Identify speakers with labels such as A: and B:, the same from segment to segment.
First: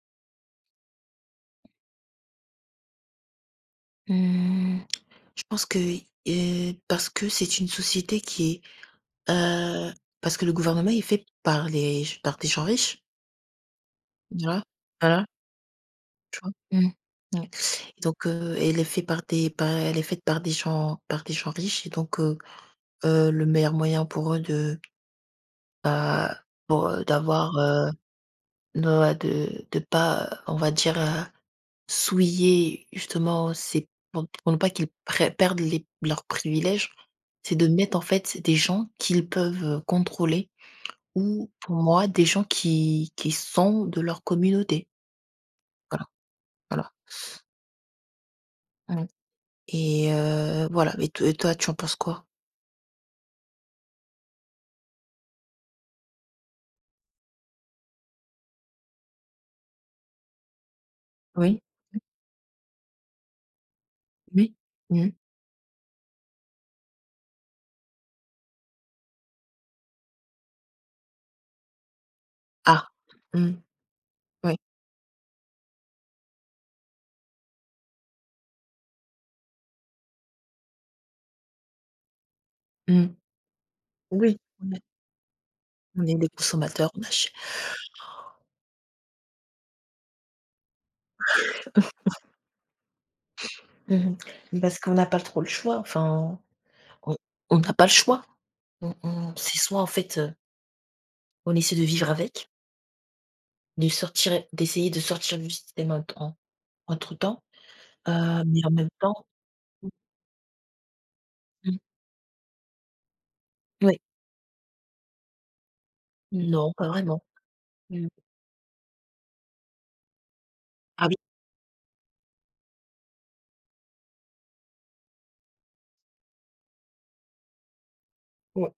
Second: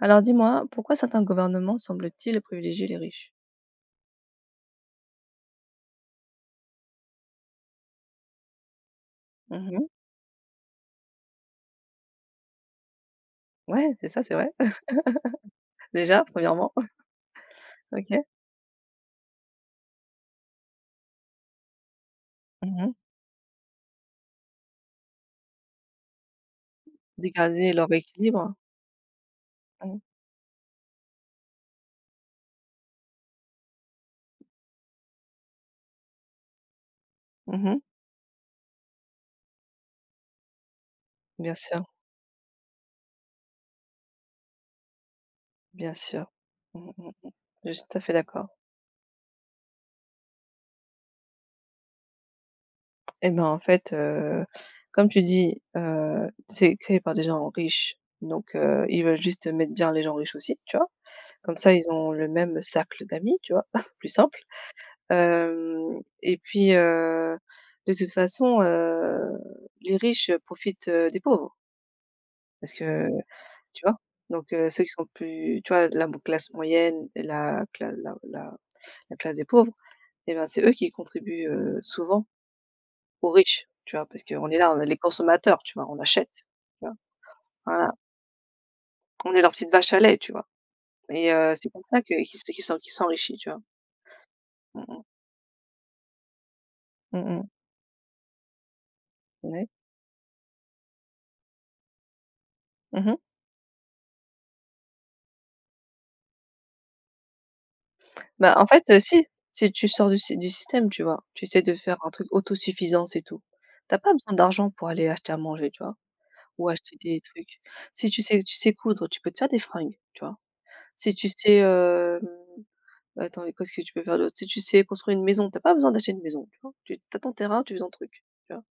A: Alors dis-moi, pourquoi certains gouvernements semblent-ils privilégier les riches?
B: Mmh, je pense que, parce que c'est une société qui est,
A: Mmh.
B: parce que le gouvernement est fait par les par des gens riches.
A: Ouais, c'est ça, c'est vrai.
B: Voilà, voilà,
A: Déjà,
B: tu vois?
A: premièrement,
B: Mmh. Ouais. Et
A: OK.
B: Donc, heu, elle est faite par des gens riches. Et donc,
A: Mmh.
B: le meilleur moyen pour eux de, bah, pour,
A: De
B: d'avoir,
A: garder leur équilibre.
B: de ouais, de
A: Mmh.
B: pas, on va dire, souiller justement, c'est pour ne pas qu'ils prè perdent les leurs privilèges. C'est de
A: Mmh.
B: mettre en fait des gens qu'ils peuvent, contrôler, ou
A: Bien
B: pour
A: sûr,
B: moi des gens qui sont de leur communauté.
A: bien
B: Voilà,
A: sûr. Mmh
B: voilà.
A: mh. Je suis tout à fait d'accord.
B: Mmh et voilà, et to et toi, tu en penses quoi?
A: Et ben, en fait, heu, Comme tu dis, c'est créé par des gens riches, donc ils veulent juste mettre bien les gens riches aussi, tu vois? Comme
B: Oui,
A: ça, ils ont le même cercle d'amis, tu vois? Plus simple.
B: oui, mmh.
A: Hem et puis, de toute façon, Les riches profitent, des pauvres parce
B: Ah,
A: que
B: mmh,
A: tu vois? Donc
B: oui,
A: heu, ceux qui sont plus, tu vois, la classe moyenne et la classe des pauvres, eh ben, c'est eux qui contribuent, souvent
B: mmh.
A: aux riches, tu vois? Parce
B: Oui,
A: qu'on est
B: on
A: là, on
B: est
A: est les consommateurs, tu vois? On
B: on est
A: achète,
B: des
A: tu
B: consommateurs,
A: vois?
B: on achète.
A: Voilà, on est leur petite vache à lait, tu vois? Et c'est comme ça que qu'ils se qu'ils s'en qu'ils s'enrichissent, tu vois?
B: Mmh Parce
A: Mmh
B: qu'on
A: mh.
B: n'a pas trop le choix, enfin, on
A: Mmh mh.
B: on n'a pas le choix. On c'est
A: Ouais.
B: soit en fait, on essaie de vivre avec,
A: Mmh.
B: de sortir d'essayer de sortir du système, entre-temps, mais en même temps,
A: Si, si tu
B: mmh,
A: sors du système, tu vois? Tu essaies de faire un truc autosuffisant, c'est tout. T'as
B: ouais.
A: pas besoin d'argent pour aller acheter à manger, tu vois? Ou
B: Non, pas
A: acheter des
B: vraiment.
A: trucs.
B: Mmh.
A: Si tu sais coudre, tu peux te faire des fringues, tu vois?
B: Ah
A: Si
B: oui,
A: tu sais, attends, et qu'est-ce que tu peux faire d'autre? Si tu sais construire une maison, t'as pas besoin d'acheter une maison, tu vois? Tu as ton terrain, tu fais ton truc, tu vois?
B: ouais.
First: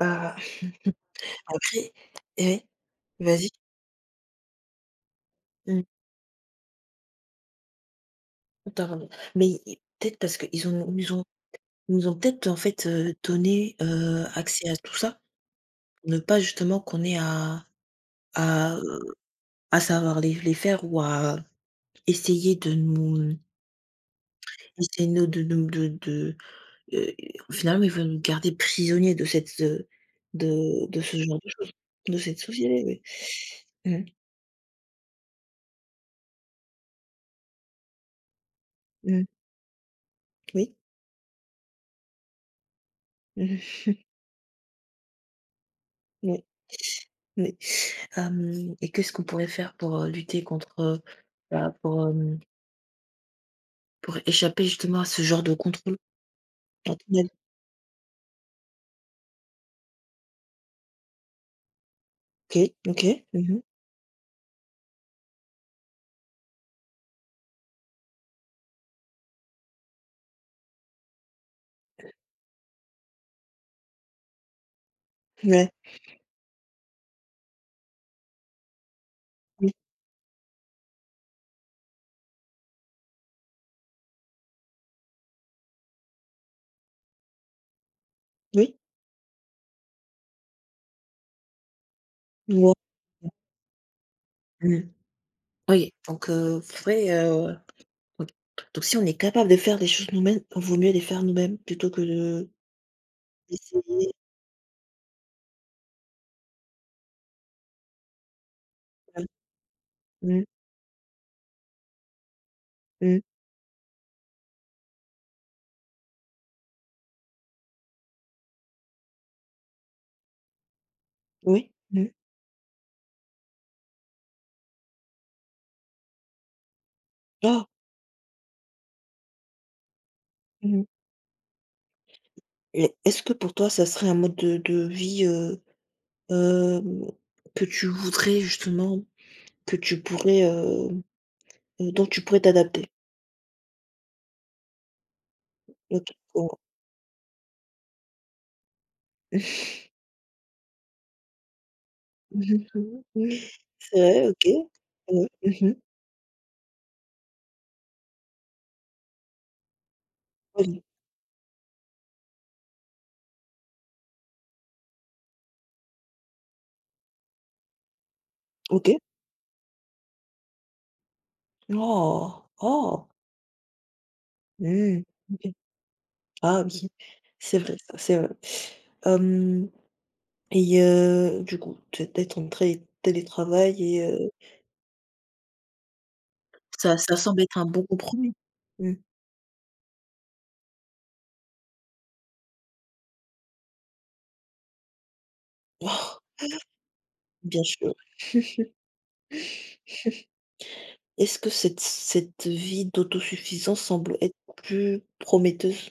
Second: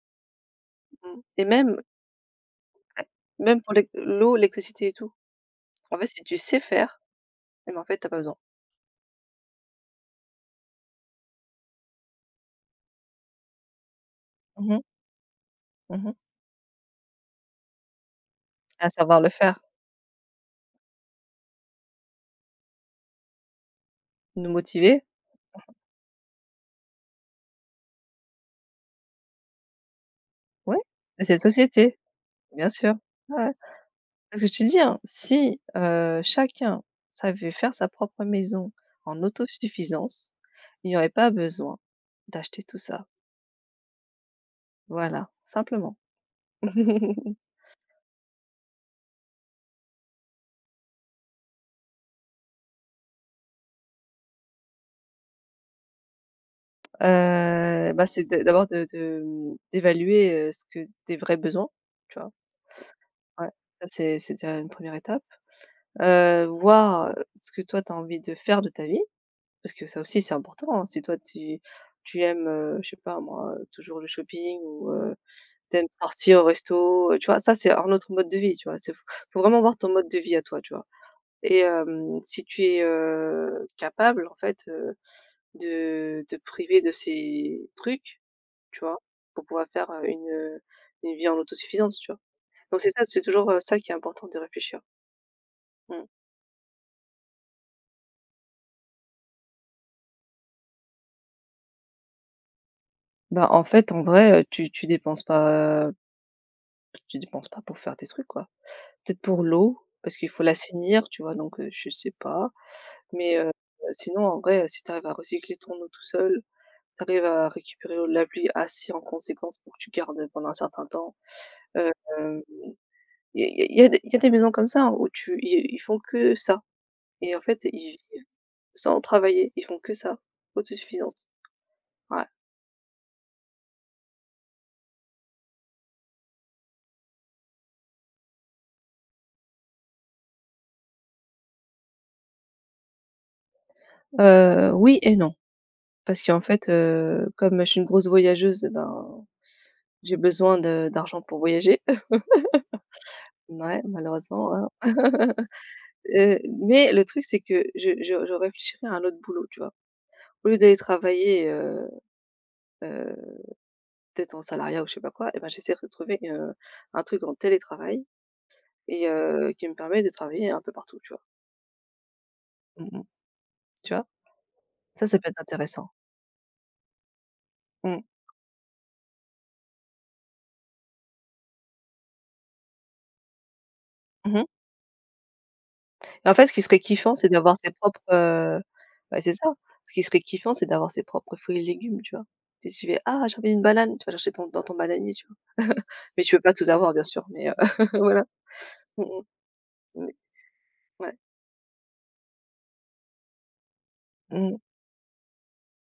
B: Heu,
A: Mmh, et même
B: Après, eh oui,
A: euh,
B: vas-y.
A: même pour l'eau, l'électricité et tout.
B: Mmh.
A: En fait, si tu sais faire, eh ben, en fait, t'as pas besoin.
B: Mais i peut-être parce qu'ils nous ont peut-être, en fait, donné, accès à
A: Mmh
B: tout ça,
A: mh,
B: pour
A: mmh.
B: ne pas justement qu'on ait à, à,
A: À savoir le faire,
B: à savoir les faire, ou à essayer de nous
A: nous motiver,
B: essayer de Heu, finalement, ils veulent nous garder prisonniers de cette, heu,
A: ouais,
B: de de ce
A: et c'est
B: genre de choses,
A: société.
B: de cette
A: Bien
B: société.
A: sûr,
B: Oui.
A: ouais, ouais.
B: Mmh.
A: Que je te dis, hein, si, chacun savait faire sa propre maison en
B: Mmh.
A: autosuffisance,
B: Oui.
A: il y aurait pas besoin d'acheter tout ça.
B: Mmh mh.
A: Voilà, simplement.
B: Oui. Oui. Hem et qu'est-ce qu'on pourrait faire pour, lutter contre, pour, pour échapper justement à ce genre de contrôle, à ton avis?
A: Bah, c'est de d'abord de, mmh, d'évaluer, ce que tes vrais besoins, tu vois?
B: OK, OK.
A: Ouais,
B: Mmh mh.
A: ça c'est déjà une première étape. Voir ce que toi tu as envie de faire de ta vie, parce que ça aussi c'est important, hein. Si toi tu aimes, je sais pas moi, toujours le shopping, ou
B: Ouais.
A: tu sortir au resto, tu vois? Ça, c'est un autre mode de vie, tu vois? C'est faut faut vraiment
B: Oui,
A: voir ton mode de vie à toi, tu vois? Et si tu es, capable en fait, de te priver de ces trucs,
B: oui.
A: tu vois? Pour pouvoir faire, une vie en autosuffisance, tu vois? Donc c'est ça, c'est
B: Ouais.
A: toujours, ça qui est important de réfléchir.
B: Mmh. Oui,
A: Mmh.
B: donc faudrait, OK. Donc si on est capable de faire les choses nous-mêmes, vaut mieux les faire nous-mêmes plutôt que de
A: En
B: d'essayer.
A: vrai, tu dépenses pas pour faire tes trucs, quoi. Peut-être
B: Mmh.
A: pour l'eau, parce qu'il faut
B: Mmh.
A: l'assainir, tu vois? Donc je sais pas.
B: Mmh.
A: Mais sinon, en vrai, si tu arrives à recycler ton eau tout seul, tu arrives à récupérer l'eau de la pluie assez en conséquence pour que tu gardes pendant un certain temps.
B: Oui. Mmh.
A: Il y a y a y a il y a des maisons comme ça, hein, où tu ils font que ça, et en fait,
B: Ah!
A: ils vivent sans travailler, ils font que ça,
B: Mmh.
A: autosuffisance. Ouais.
B: Et est-ce que pour toi, ça serait un mode de vie, hem, que tu voudrais justement, que tu pourrais, dont tu pourrais t'adapter?
A: Oui et non,
B: OK.
A: parce qu'en
B: Oh.
A: fait, comme je suis une grosse voyageuse, ben, j'ai besoin de d'argent pour voyager. Ouais,
B: C'est vrai, OK.
A: malheureusement, hein.
B: Ouais. Mmh
A: Mais le truc, c'est que je réfléchirais à un autre boulot, tu vois? Au lieu d'aller
B: Vas-y.
A: travailler, heu, peut-être en salariat ou je sais pas quoi, et ben j'essaie de trouver, un truc en télétravail
B: OK.
A: et qui me permet de travailler un peu partout, tu vois?
B: Oh!
A: Mmh mh.
B: Oh!
A: Tu vois?
B: Mmh.
A: Ça peut être
B: OK.
A: intéressant.
B: Ah oui, c'est vrai ça,
A: Mmh.
B: c'est vrai. Hem et du coup, tu es en tré télétravail, et
A: Mmh. Et en fait, ce qui serait
B: ça,
A: kiffant,
B: ça
A: c'est
B: semble
A: d'avoir
B: être un
A: ses
B: bon
A: propres,
B: compromis. Mmh.
A: bah, c'est ça. Ce qui serait kiffant, c'est d'avoir ses propres fruits et légumes, tu vois? Tu sais, tu «Ah, j'ai envie d'une banane», tu vas chercher ton dans ton bananier, tu vois?
B: Oh,
A: Mais tu peux pas tout avoir bien sûr, mais
B: bien sûr.
A: voilà. Mmh mh, ouais.
B: Est-ce que cette vie d'autosuffisance semble être
A: Mmh.
B: plus prometteuse?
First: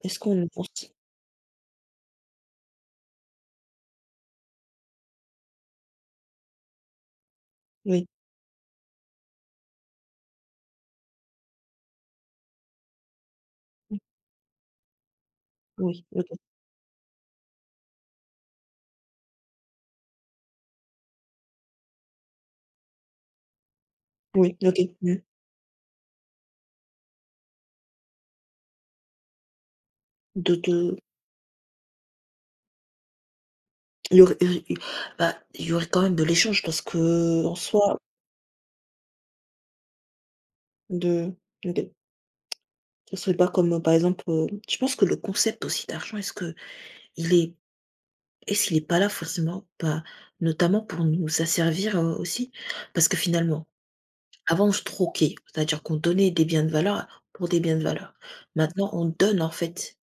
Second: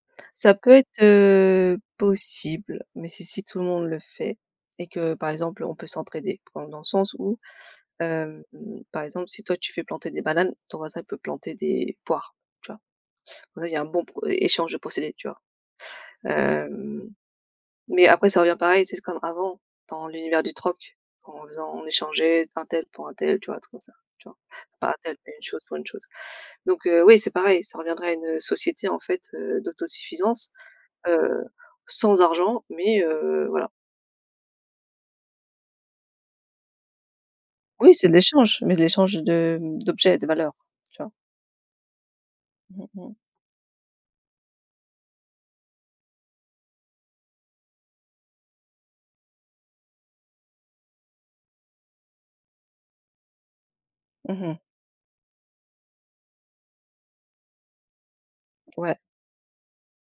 B: Est-ce qu'on le
A: Ça peut
B: pense?
A: être, possible, mais c'est si tout le monde le fait et que, par exemple, on peut s'entraider. Dans le sens où,
B: Oui,
A: hem, par exemple, si toi tu fais planter des bananes, ton voisin peut planter des poires, tu vois? Comme ça, il y a un
B: mmh,
A: bon pro échange de procédés, tu vois?
B: oui, OK,
A: Hem, mais après ça revient pareil, c'est comme avant, dans l'univers du troc, en faisant on échangeait un tel pour un tel, tu vois? Un truc comme ça, tu vois?
B: oui, OK,
A: Pas un tel,
B: mmh,
A: mais une chose pour une chose. Donc, oui, c'est pareil, ça reviendrait à une société, en fait, d'autosuffisance
B: de
A: heu, sans argent, mais voilà.
B: il y aurait il y il y aurait quand même de l'échange parce que en
A: Oui,
B: soi,
A: c'est de l'échange, mais de l'échange de, d'objets et de valeurs, tu vois?
B: de OK.
A: Mmh mh.
B: Ce serait pas comme, par exemple, je pense que le concept aussi d'argent, est-ce que il est est-ce qu'il est pas là forcément, notamment pour nous asservir, aussi? Parce que finalement,
A: Mmh mh.
B: avant, on se troquait, c'est-à-dire qu'on donnait des biens de valeur pour des biens de valeur. Maintenant,
A: Ouais,
B: on donne en fait,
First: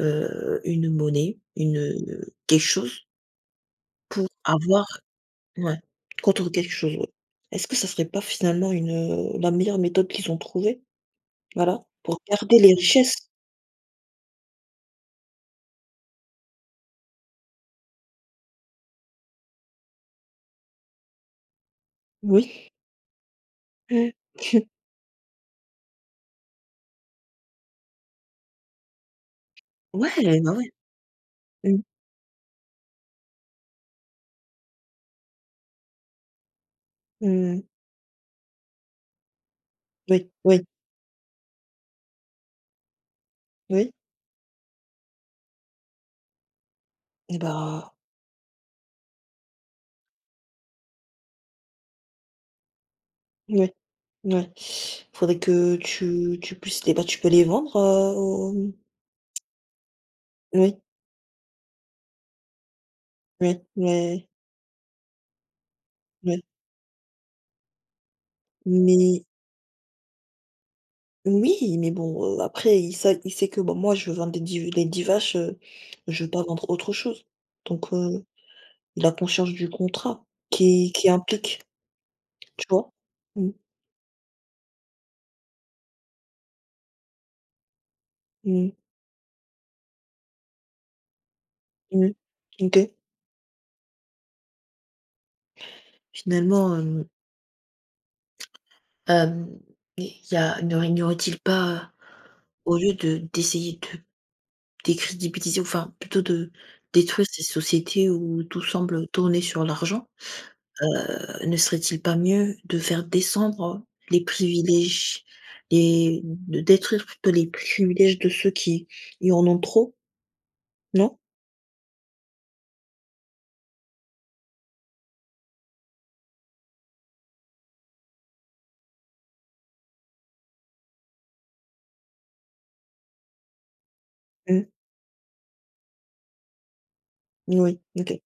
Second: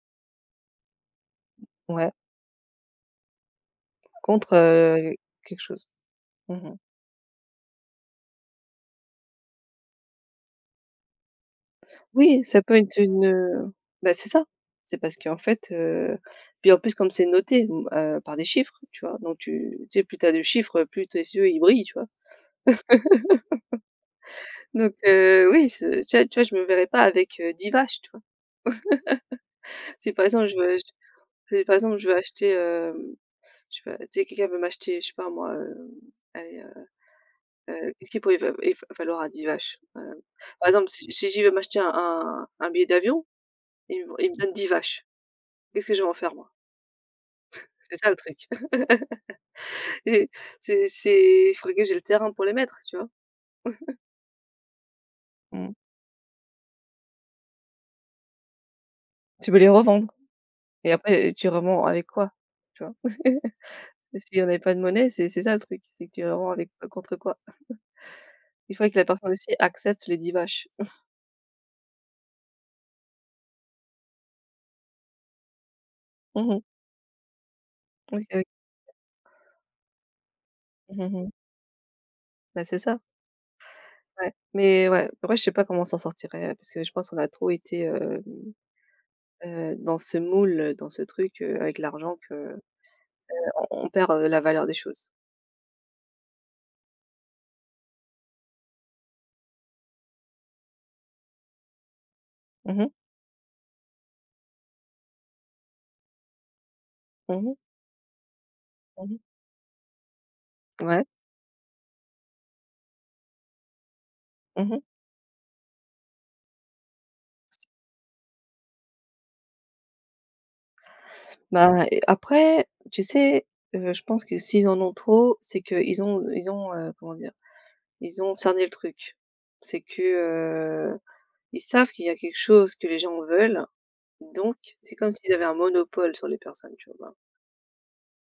B: une monnaie, une,
A: ouais,
B: quelque chose pour
A: contre,
B: avoir,
A: quelque
B: ouais,
A: chose.
B: contre
A: Mmh
B: quelque
A: mh.
B: chose, ouais. Est-ce que ça serait pas finalement une, la meilleure méthode qu'ils ont trouvée? Voilà, pour
A: Oui,
B: garder
A: ça
B: les
A: peut être
B: richesses.
A: une, bah, c'est ça. C'est parce qu'en fait, Puis en plus comme c'est noté, par des chiffres, tu vois? Donc tu sais, plus tu as de chiffres, plus tes yeux, ils brillent, tu vois?
B: Oui. Mmh.
A: Donc oui, c'est tu vois, je me verrais pas avec, 10 vaches, tu vois?
B: Ouais,
A: Si par exemple
B: bah,
A: je veux
B: ouais.
A: ach Si par
B: Mmh.
A: exemple je veux acheter, hem je sais pas, tu sais, quelqu'un veut m'acheter, je sais pas moi, allez, heu
B: Mmh
A: qu'est-ce qu'il pourrait va et fa falloir à 10 vaches?
B: Oui, oui,
A: Par exemple, si j'y vais m'acheter un billet d'avion,
B: oui.
A: il me donne 10 vaches. Qu'est-ce que je vais en faire moi?
B: Et bah,
A: C'est ça le truc. Et c'est il faudrait que j'ai le terrain pour les mettre, tu vois?
B: oui. Oui. Faudrait
A: Mmh.
B: que tu puisses les, tu peux les vendre, aux.
A: Tu peux les revendre
B: Oui.
A: et après, tu revends avec quoi? Tu vois?
B: Oui, oui,
A: Si on avait pas de monnaie, c'est ça le truc, c'est que tu
B: oui,
A: revends avec contre quoi? Il faudrait que la
B: mais
A: personne aussi accepte les 10 vaches.
B: oui, mais bon, après il sait que, moi je vends des 10 vaches, je veux pas
A: Mmh mh.
B: vendre autre chose. Donc
A: OK, oui.
B: il a conscience du contrat qui
A: Mmh.
B: implique,
A: Bah,
B: tu
A: c'est
B: vois?
A: ça.
B: Mmh,
A: Ouais, mais ouais, en vrai, je sais pas comment on s'en sortirait, parce que je pense qu'on a trop été,
B: mmh,
A: dans ce moule, dans ce truc, avec
B: mmh.
A: l'argent que
B: OK.
A: on perd, la valeur des choses.
B: Finalement, hem, il y a n'y aurait-il pas, au
A: Mmh mh.
B: lieu de d'essayer de décrédibiliser, enfin plutôt de détruire ces
A: Mmh.
B: sociétés où tout semble
A: Mmh.
B: tourner sur l'argent.
A: Ouais.
B: Ne serait-il pas mieux de faire descendre les
A: Mmh.
B: privilèges, et de détruire plutôt les privilèges de ceux qui y en ont trop, non?
A: Bah et après, tu sais, je pense que s'ils en ont trop, c'est que ils ont, comment dire? Ils ont cerné le truc. C'est que, heu, ils savent qu'il y a quelque chose que les gens veulent, donc
B: Mmh.
A: c'est comme s'ils avaient un monopole sur les personnes, tu vois?
B: Oui, OK.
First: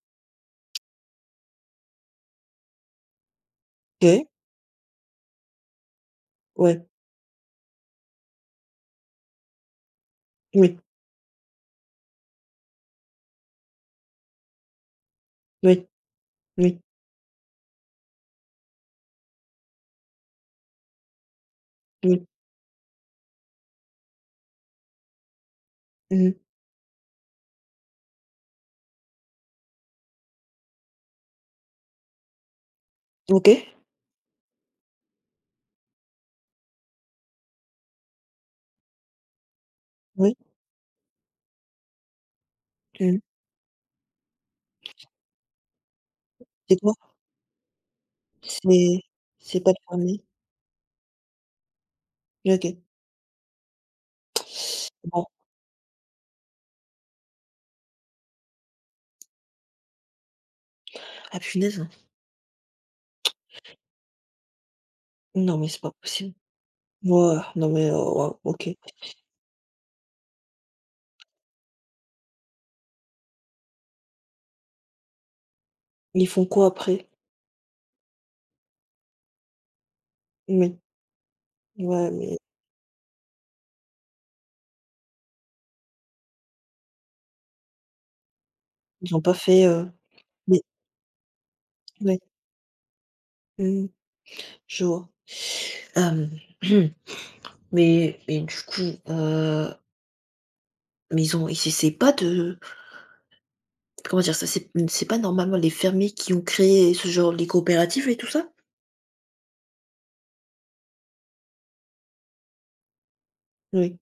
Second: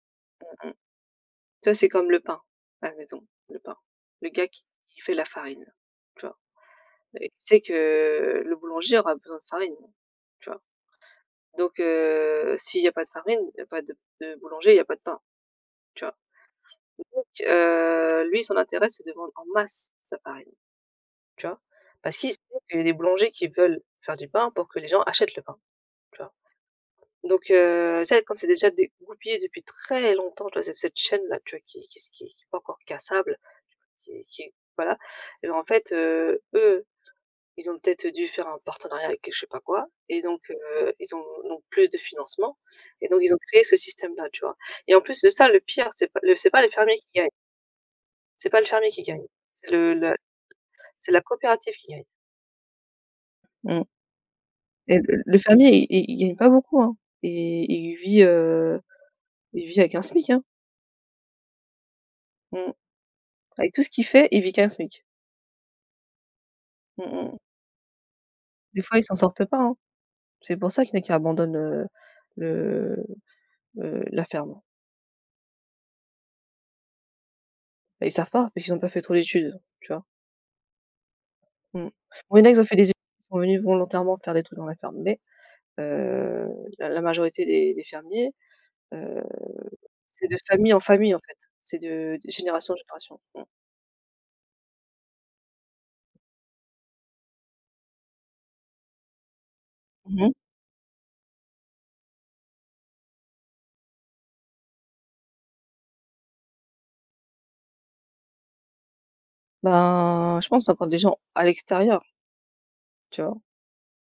A: Tu vois, c'est comme le pain, admettons, le pain.
B: OK,
A: Le gars Qui fait la farine, tu vois?
B: ouais.
A: Et il sait que le boulanger aura besoin de farine, tu vois?
B: Oui,
A: Donc s'il y a pas de farine, il y a pas de boulanger, il y a pas de pain,
B: oui,
A: tu vois?
B: oui,
A: Donc lui, son intérêt, c'est de vendre en masse sa farine, tu vois? Parce
B: oui.
A: qu'il sait qu'il y a des boulangers qui veulent faire du pain pour que les gens achètent le pain, tu vois?
B: Mmh
A: Donc tu sais, comme c'est déjà dégoupillé depuis très longtemps, tu vois, c'est cette chaîne-là, tu vois, qui est pas encore cassable,
B: OK,
A: Qui voilà, et ben, en fait, eux, ils ont peut-être dû faire un partenariat avec je sais pas quoi, et
B: oui.
A: donc heu, ils ont donc plus de financement, et donc
B: Mmh.
A: ils ont créé ce système-là, tu vois? Et en plus de ça, le pire, c'est pas les
B: C'est quoi?
A: fermiers qui gagnent, c'est pas le fermier qui
B: C'est
A: gagne,
B: c'est
A: c'est
B: pas
A: le
B: fermé,
A: c'est la coopérative qui gagne.
B: OK.
A: Mmh, et
B: Bon.
A: le fermier, il gagne pas beaucoup, hein, et il vit avec un SMIC, hein.
B: Ah, punaise.
A: Mmh. Avec tout ce qu'il fait, il vit qu'un SMIC.
B: Non, mais c'est pas possible.
A: Mmh
B: Ouais,
A: mh.
B: non mais, waouh, OK.
A: Des fois, ils s'en sortent pas, hein. C'est pour ça qu'il y en a qui abandonnent, le la ferme.
B: Ils font quoi après?
A: Bah, ils savent pas, parce qu'ils ont pas fait trop d'études, tu vois?
B: Mais.
A: Mmh.
B: Ouais,
A: Bon,
B: mais
A: il y en a, ils ont fait des études, ils sont venus volontairement faire des trucs dans la ferme, mais heu, la majorité des fermiers,
B: ils ont
A: heu,
B: pas fait,
A: c'est de
B: mais
A: famille en famille, en fait. C'est
B: ouais.
A: de génération en génération. Mmh.
B: Mmh Je vois. Hem, mais du coup, heu,
A: Mmh.
B: mais ils ont, et c'est pas de, comment dire ça? C'est pas normalement les fermiers qui ont créé ce genre, les coopératives et tout ça?
A: Ben, je pense que ça prend des gens à l'extérieur, tu vois?
B: Oui,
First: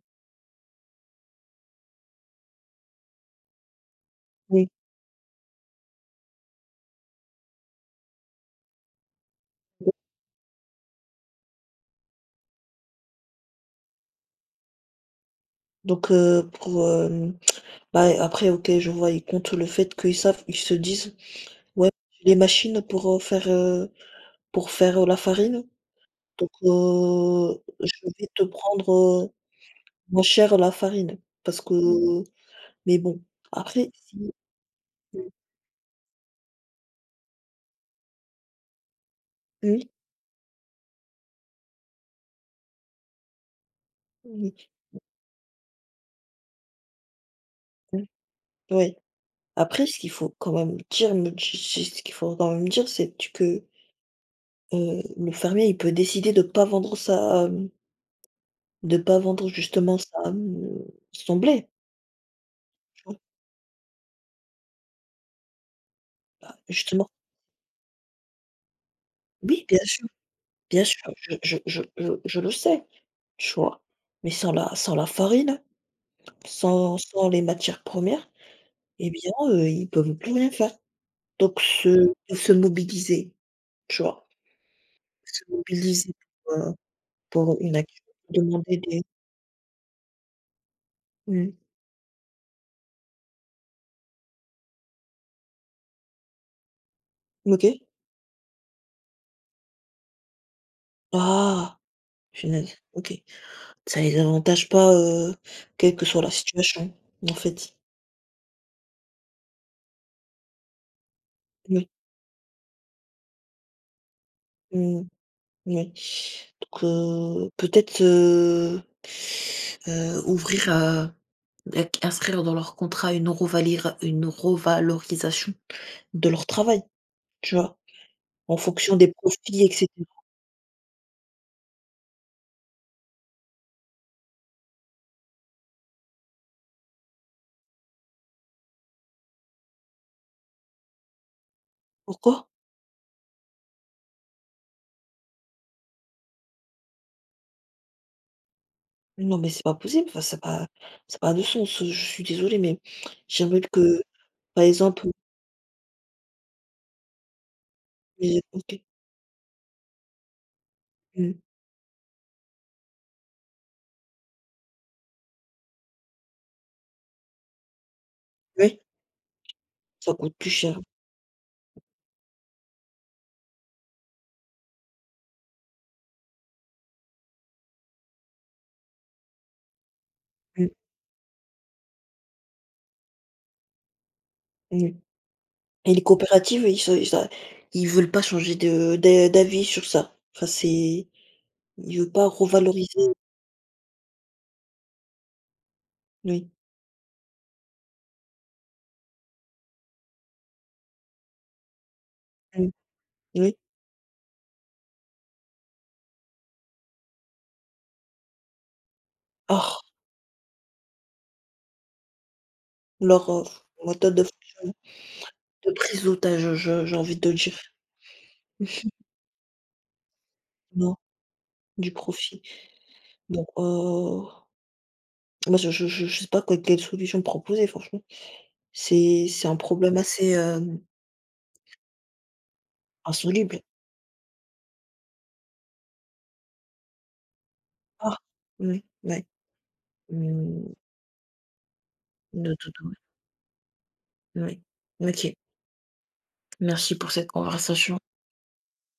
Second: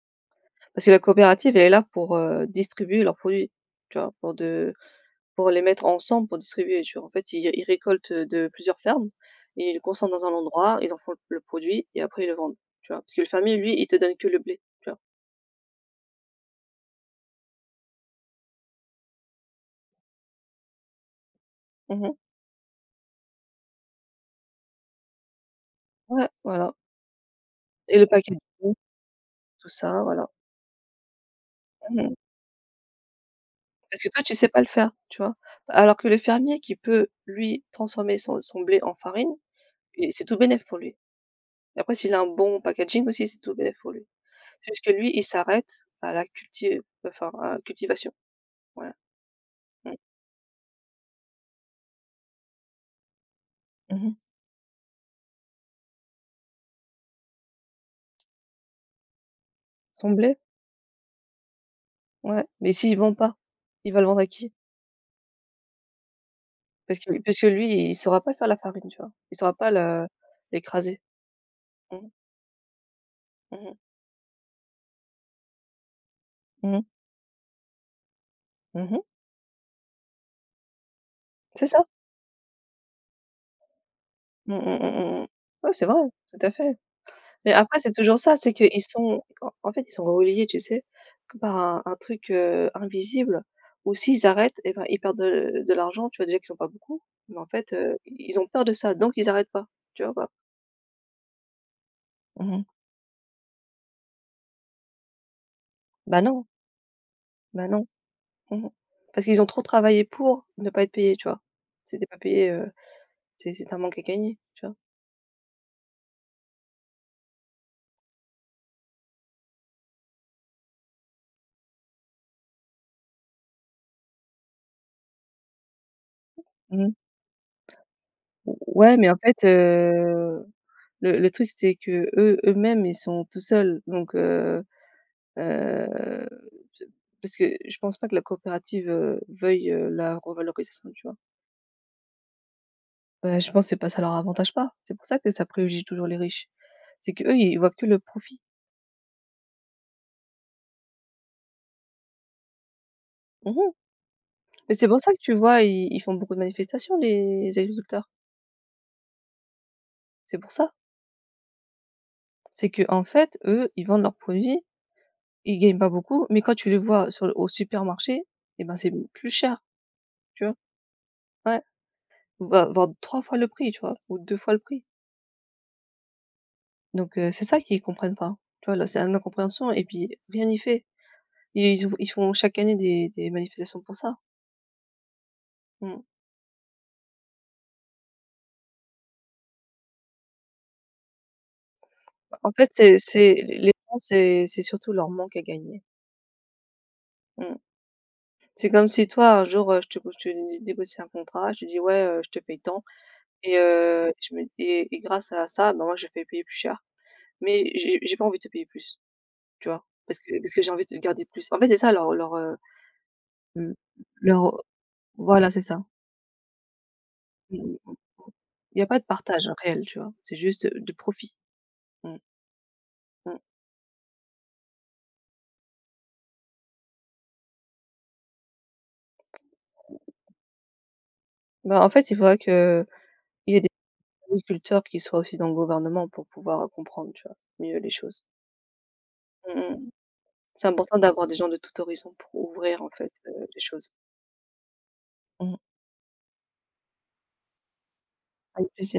A: Parce que la coopérative, elle est là pour, distribuer leurs produits, tu vois?
B: oui,
A: Pour les mettre ensemble pour distribuer, tu vois? En fait, ils récoltent de plusieurs fermes et ils le
B: oui.
A: concentrent dans un endroit, ils en font le produit et après ils le vendent, tu vois? Parce que le fermier, lui, il te donne que le blé, tu vois?
B: Donc pour, après, OK, je vois, ils comptent le fait qu'ils se disent: «Ouais,
A: Mmh.
B: j'ai les machines pour, pour faire, la farine,
A: Ouais,
B: donc
A: voilà, et
B: je
A: le
B: vais
A: packaging,
B: te prendre, heu,
A: tout ça,
B: moins
A: voilà.
B: cher la farine». Parce que,
A: Mmh.
B: mais bon, après
A: Parce que
B: si,
A: toi, tu sais pas le faire, tu
B: mmh.
A: vois? Alors que le fermier qui peut, lui, transformer son blé en farine,
B: Oui,
A: et c'est tout bénef pour lui. Et après s'il a un bon packaging aussi, c'est tout bénef pour lui.
B: oui.
A: C'est juste que lui, il s'arrête à la à la cultivation, voilà.
B: Oui. Après,
A: Mmh.
B: ce qu'il faut quand même dire, me di c'est ce qu'il faut quand même dire, c'est, tu que,
A: Mmh.
B: le fermier, il peut décider de pas vendre sa, de pas vendre justement
A: Son
B: sa,
A: blé.
B: son blé,
A: Ouais, mais s'il
B: tu
A: vend
B: vois?
A: pas, il va le vendre à qui?
B: Bah,
A: Parce
B: justement.
A: que parce que lui, il saura pas faire la farine, tu vois? Il saura
B: Oui,
A: pas le
B: bien
A: l'écraser.
B: sûr, je je je
A: Mmh mh.
B: je je le sais, tu
A: Mmh mh.
B: vois? Mais sans la farine,
A: Mmh
B: sans les matières premières,
A: mmh.
B: eh bien, ils peuvent plus rien faire. Donc
A: C'est ça.
B: se mobiliser, tu vois?
A: Mmh mh, mmh mh, mmh.
B: Se
A: Ouais, c'est vrai,
B: mobiliser
A: tout à
B: pour, heu,
A: fait. Mais
B: pour une
A: après, c'est
B: action,
A: toujours ça, c'est
B: demander
A: qu'ils
B: des,
A: sont en fait, ils sont reliés, tu sais, que
B: mmh.
A: par un truc, invisible, où s'ils arrêtent, eh ben, ils perdent de l'argent, tu vois? Déjà qu'ils ont pas beaucoup, mais en fait,
B: OK.
A: ils ont peur de ça, donc ils arrêtent pas, tu vois ou pas?
B: Ah!
A: Mmh.
B: Punaise, OK. Ça les avantage pas, quelle que
A: Bah
B: soit la
A: non,
B: situation, en
A: bah
B: fait.
A: non. Mmh. Parce qu'ils ont trop travaillé pour ne pas être payés, tu vois?
B: Oui.
A: S'ils étaient pas payé, c'est un manque à gagner, tu vois?
B: Mmh, oui. Donc peut-être, ouvrir à, ac inscrire dans leur contrat une revalorisation de leur travail,
A: Mmh.
B: tu vois? En
A: Ou
B: fonction
A: ouais,
B: des
A: mais en fait,
B: profils, et cetera.
A: le truc, c'est qu'eux eux-mêmes, ils sont tout seuls, donc heu, t parce que je pense pas que la coopérative, veuille, la revalorisation, tu vois?
B: Pourquoi?
A: Bah, je pense que c'est pas ça, leur avantage pas. C'est pour ça que ça privilégie toujours les riches. C'est qu'eux, ils voient que le profit.
B: Non, mais c'est pas possible, enfin ça n'a pas de sens. Je suis désolée, mais
A: Mmh
B: j'aimerais,
A: mh.
B: que, par
A: Mais c'est pour
B: exemple,
A: ça que, tu vois, ils font beaucoup de manifestations, les agriculteurs.
B: les, OK.
A: C'est pour ça.
B: Mmh.
A: C'est que en fait, eux, ils vendent leurs produits, ils gagnent pas beaucoup, mais quand tu les vois sur le au supermarché, et ben,
B: Oui,
A: c'est plus cher,
B: ça coûte
A: tu
B: plus
A: vois?
B: cher.
A: Ouais, va voire 3 fois le prix, tu vois? Ou 2 fois le prix. Donc, c'est ça qu'ils comprennent pas, hein. Tu vois? Là, c'est une incompréhension et puis rien n'y
B: Mmh,
A: fait. Ils font chaque année des manifestations pour ça.
B: mmh. Et
A: Mmh.
B: les coopératives, ils veulent pas changer de d'avis sur ça. Enfin, c'est, ils veulent pas
A: En fait, c'est
B: revaloriser.
A: c'est les gens, c'est surtout leur manque à gagner.
B: Oui,
A: Mmh. C'est comme si toi, un jour, je te co je te né négocie un contrat, je te dis: «Ouais, je te paye
B: mmh,
A: tant»,
B: oui.
A: et je me et grâce à ça, ben moi, je fais payer plus cher. Mais j'ai pas envie de te payer plus, tu
B: Or,
A: vois? Parce que j'ai envie de te garder plus. En fait, c'est ça leur
B: leur,
A: mmh,
B: méthode de
A: leur,
B: fonctionnement,
A: voilà, c'est
B: de
A: ça.
B: prise d'otage, je j'ai envie de dire.
A: Mmh mh, mmh. Il y a pas de partage réel, tu vois? C'est juste, de
B: Non,
A: profit.
B: du
A: Mmh
B: profit.
A: mh.
B: Donc, moi je sais pas quoi, quelle solution proposer franchement. C'est un problème assez,
A: Bah, en fait, il faudrait que il y ait
B: insoluble.
A: une culture qui soient aussi dans le gouvernement pour pouvoir, comprendre, tu vois? Mieux les
B: Ah!
A: choses.
B: Oui, ouais.
A: Mmh mh. C'est
B: Mmh,
A: important d'avoir des gens de tout horizon pour
B: nos
A: ouvrir
B: doudous,
A: en
B: ouais.
A: fait, les choses.
B: Ouais. OK.
A: Mmh.
B: Merci pour cette conversation.
A: Avec plaisir.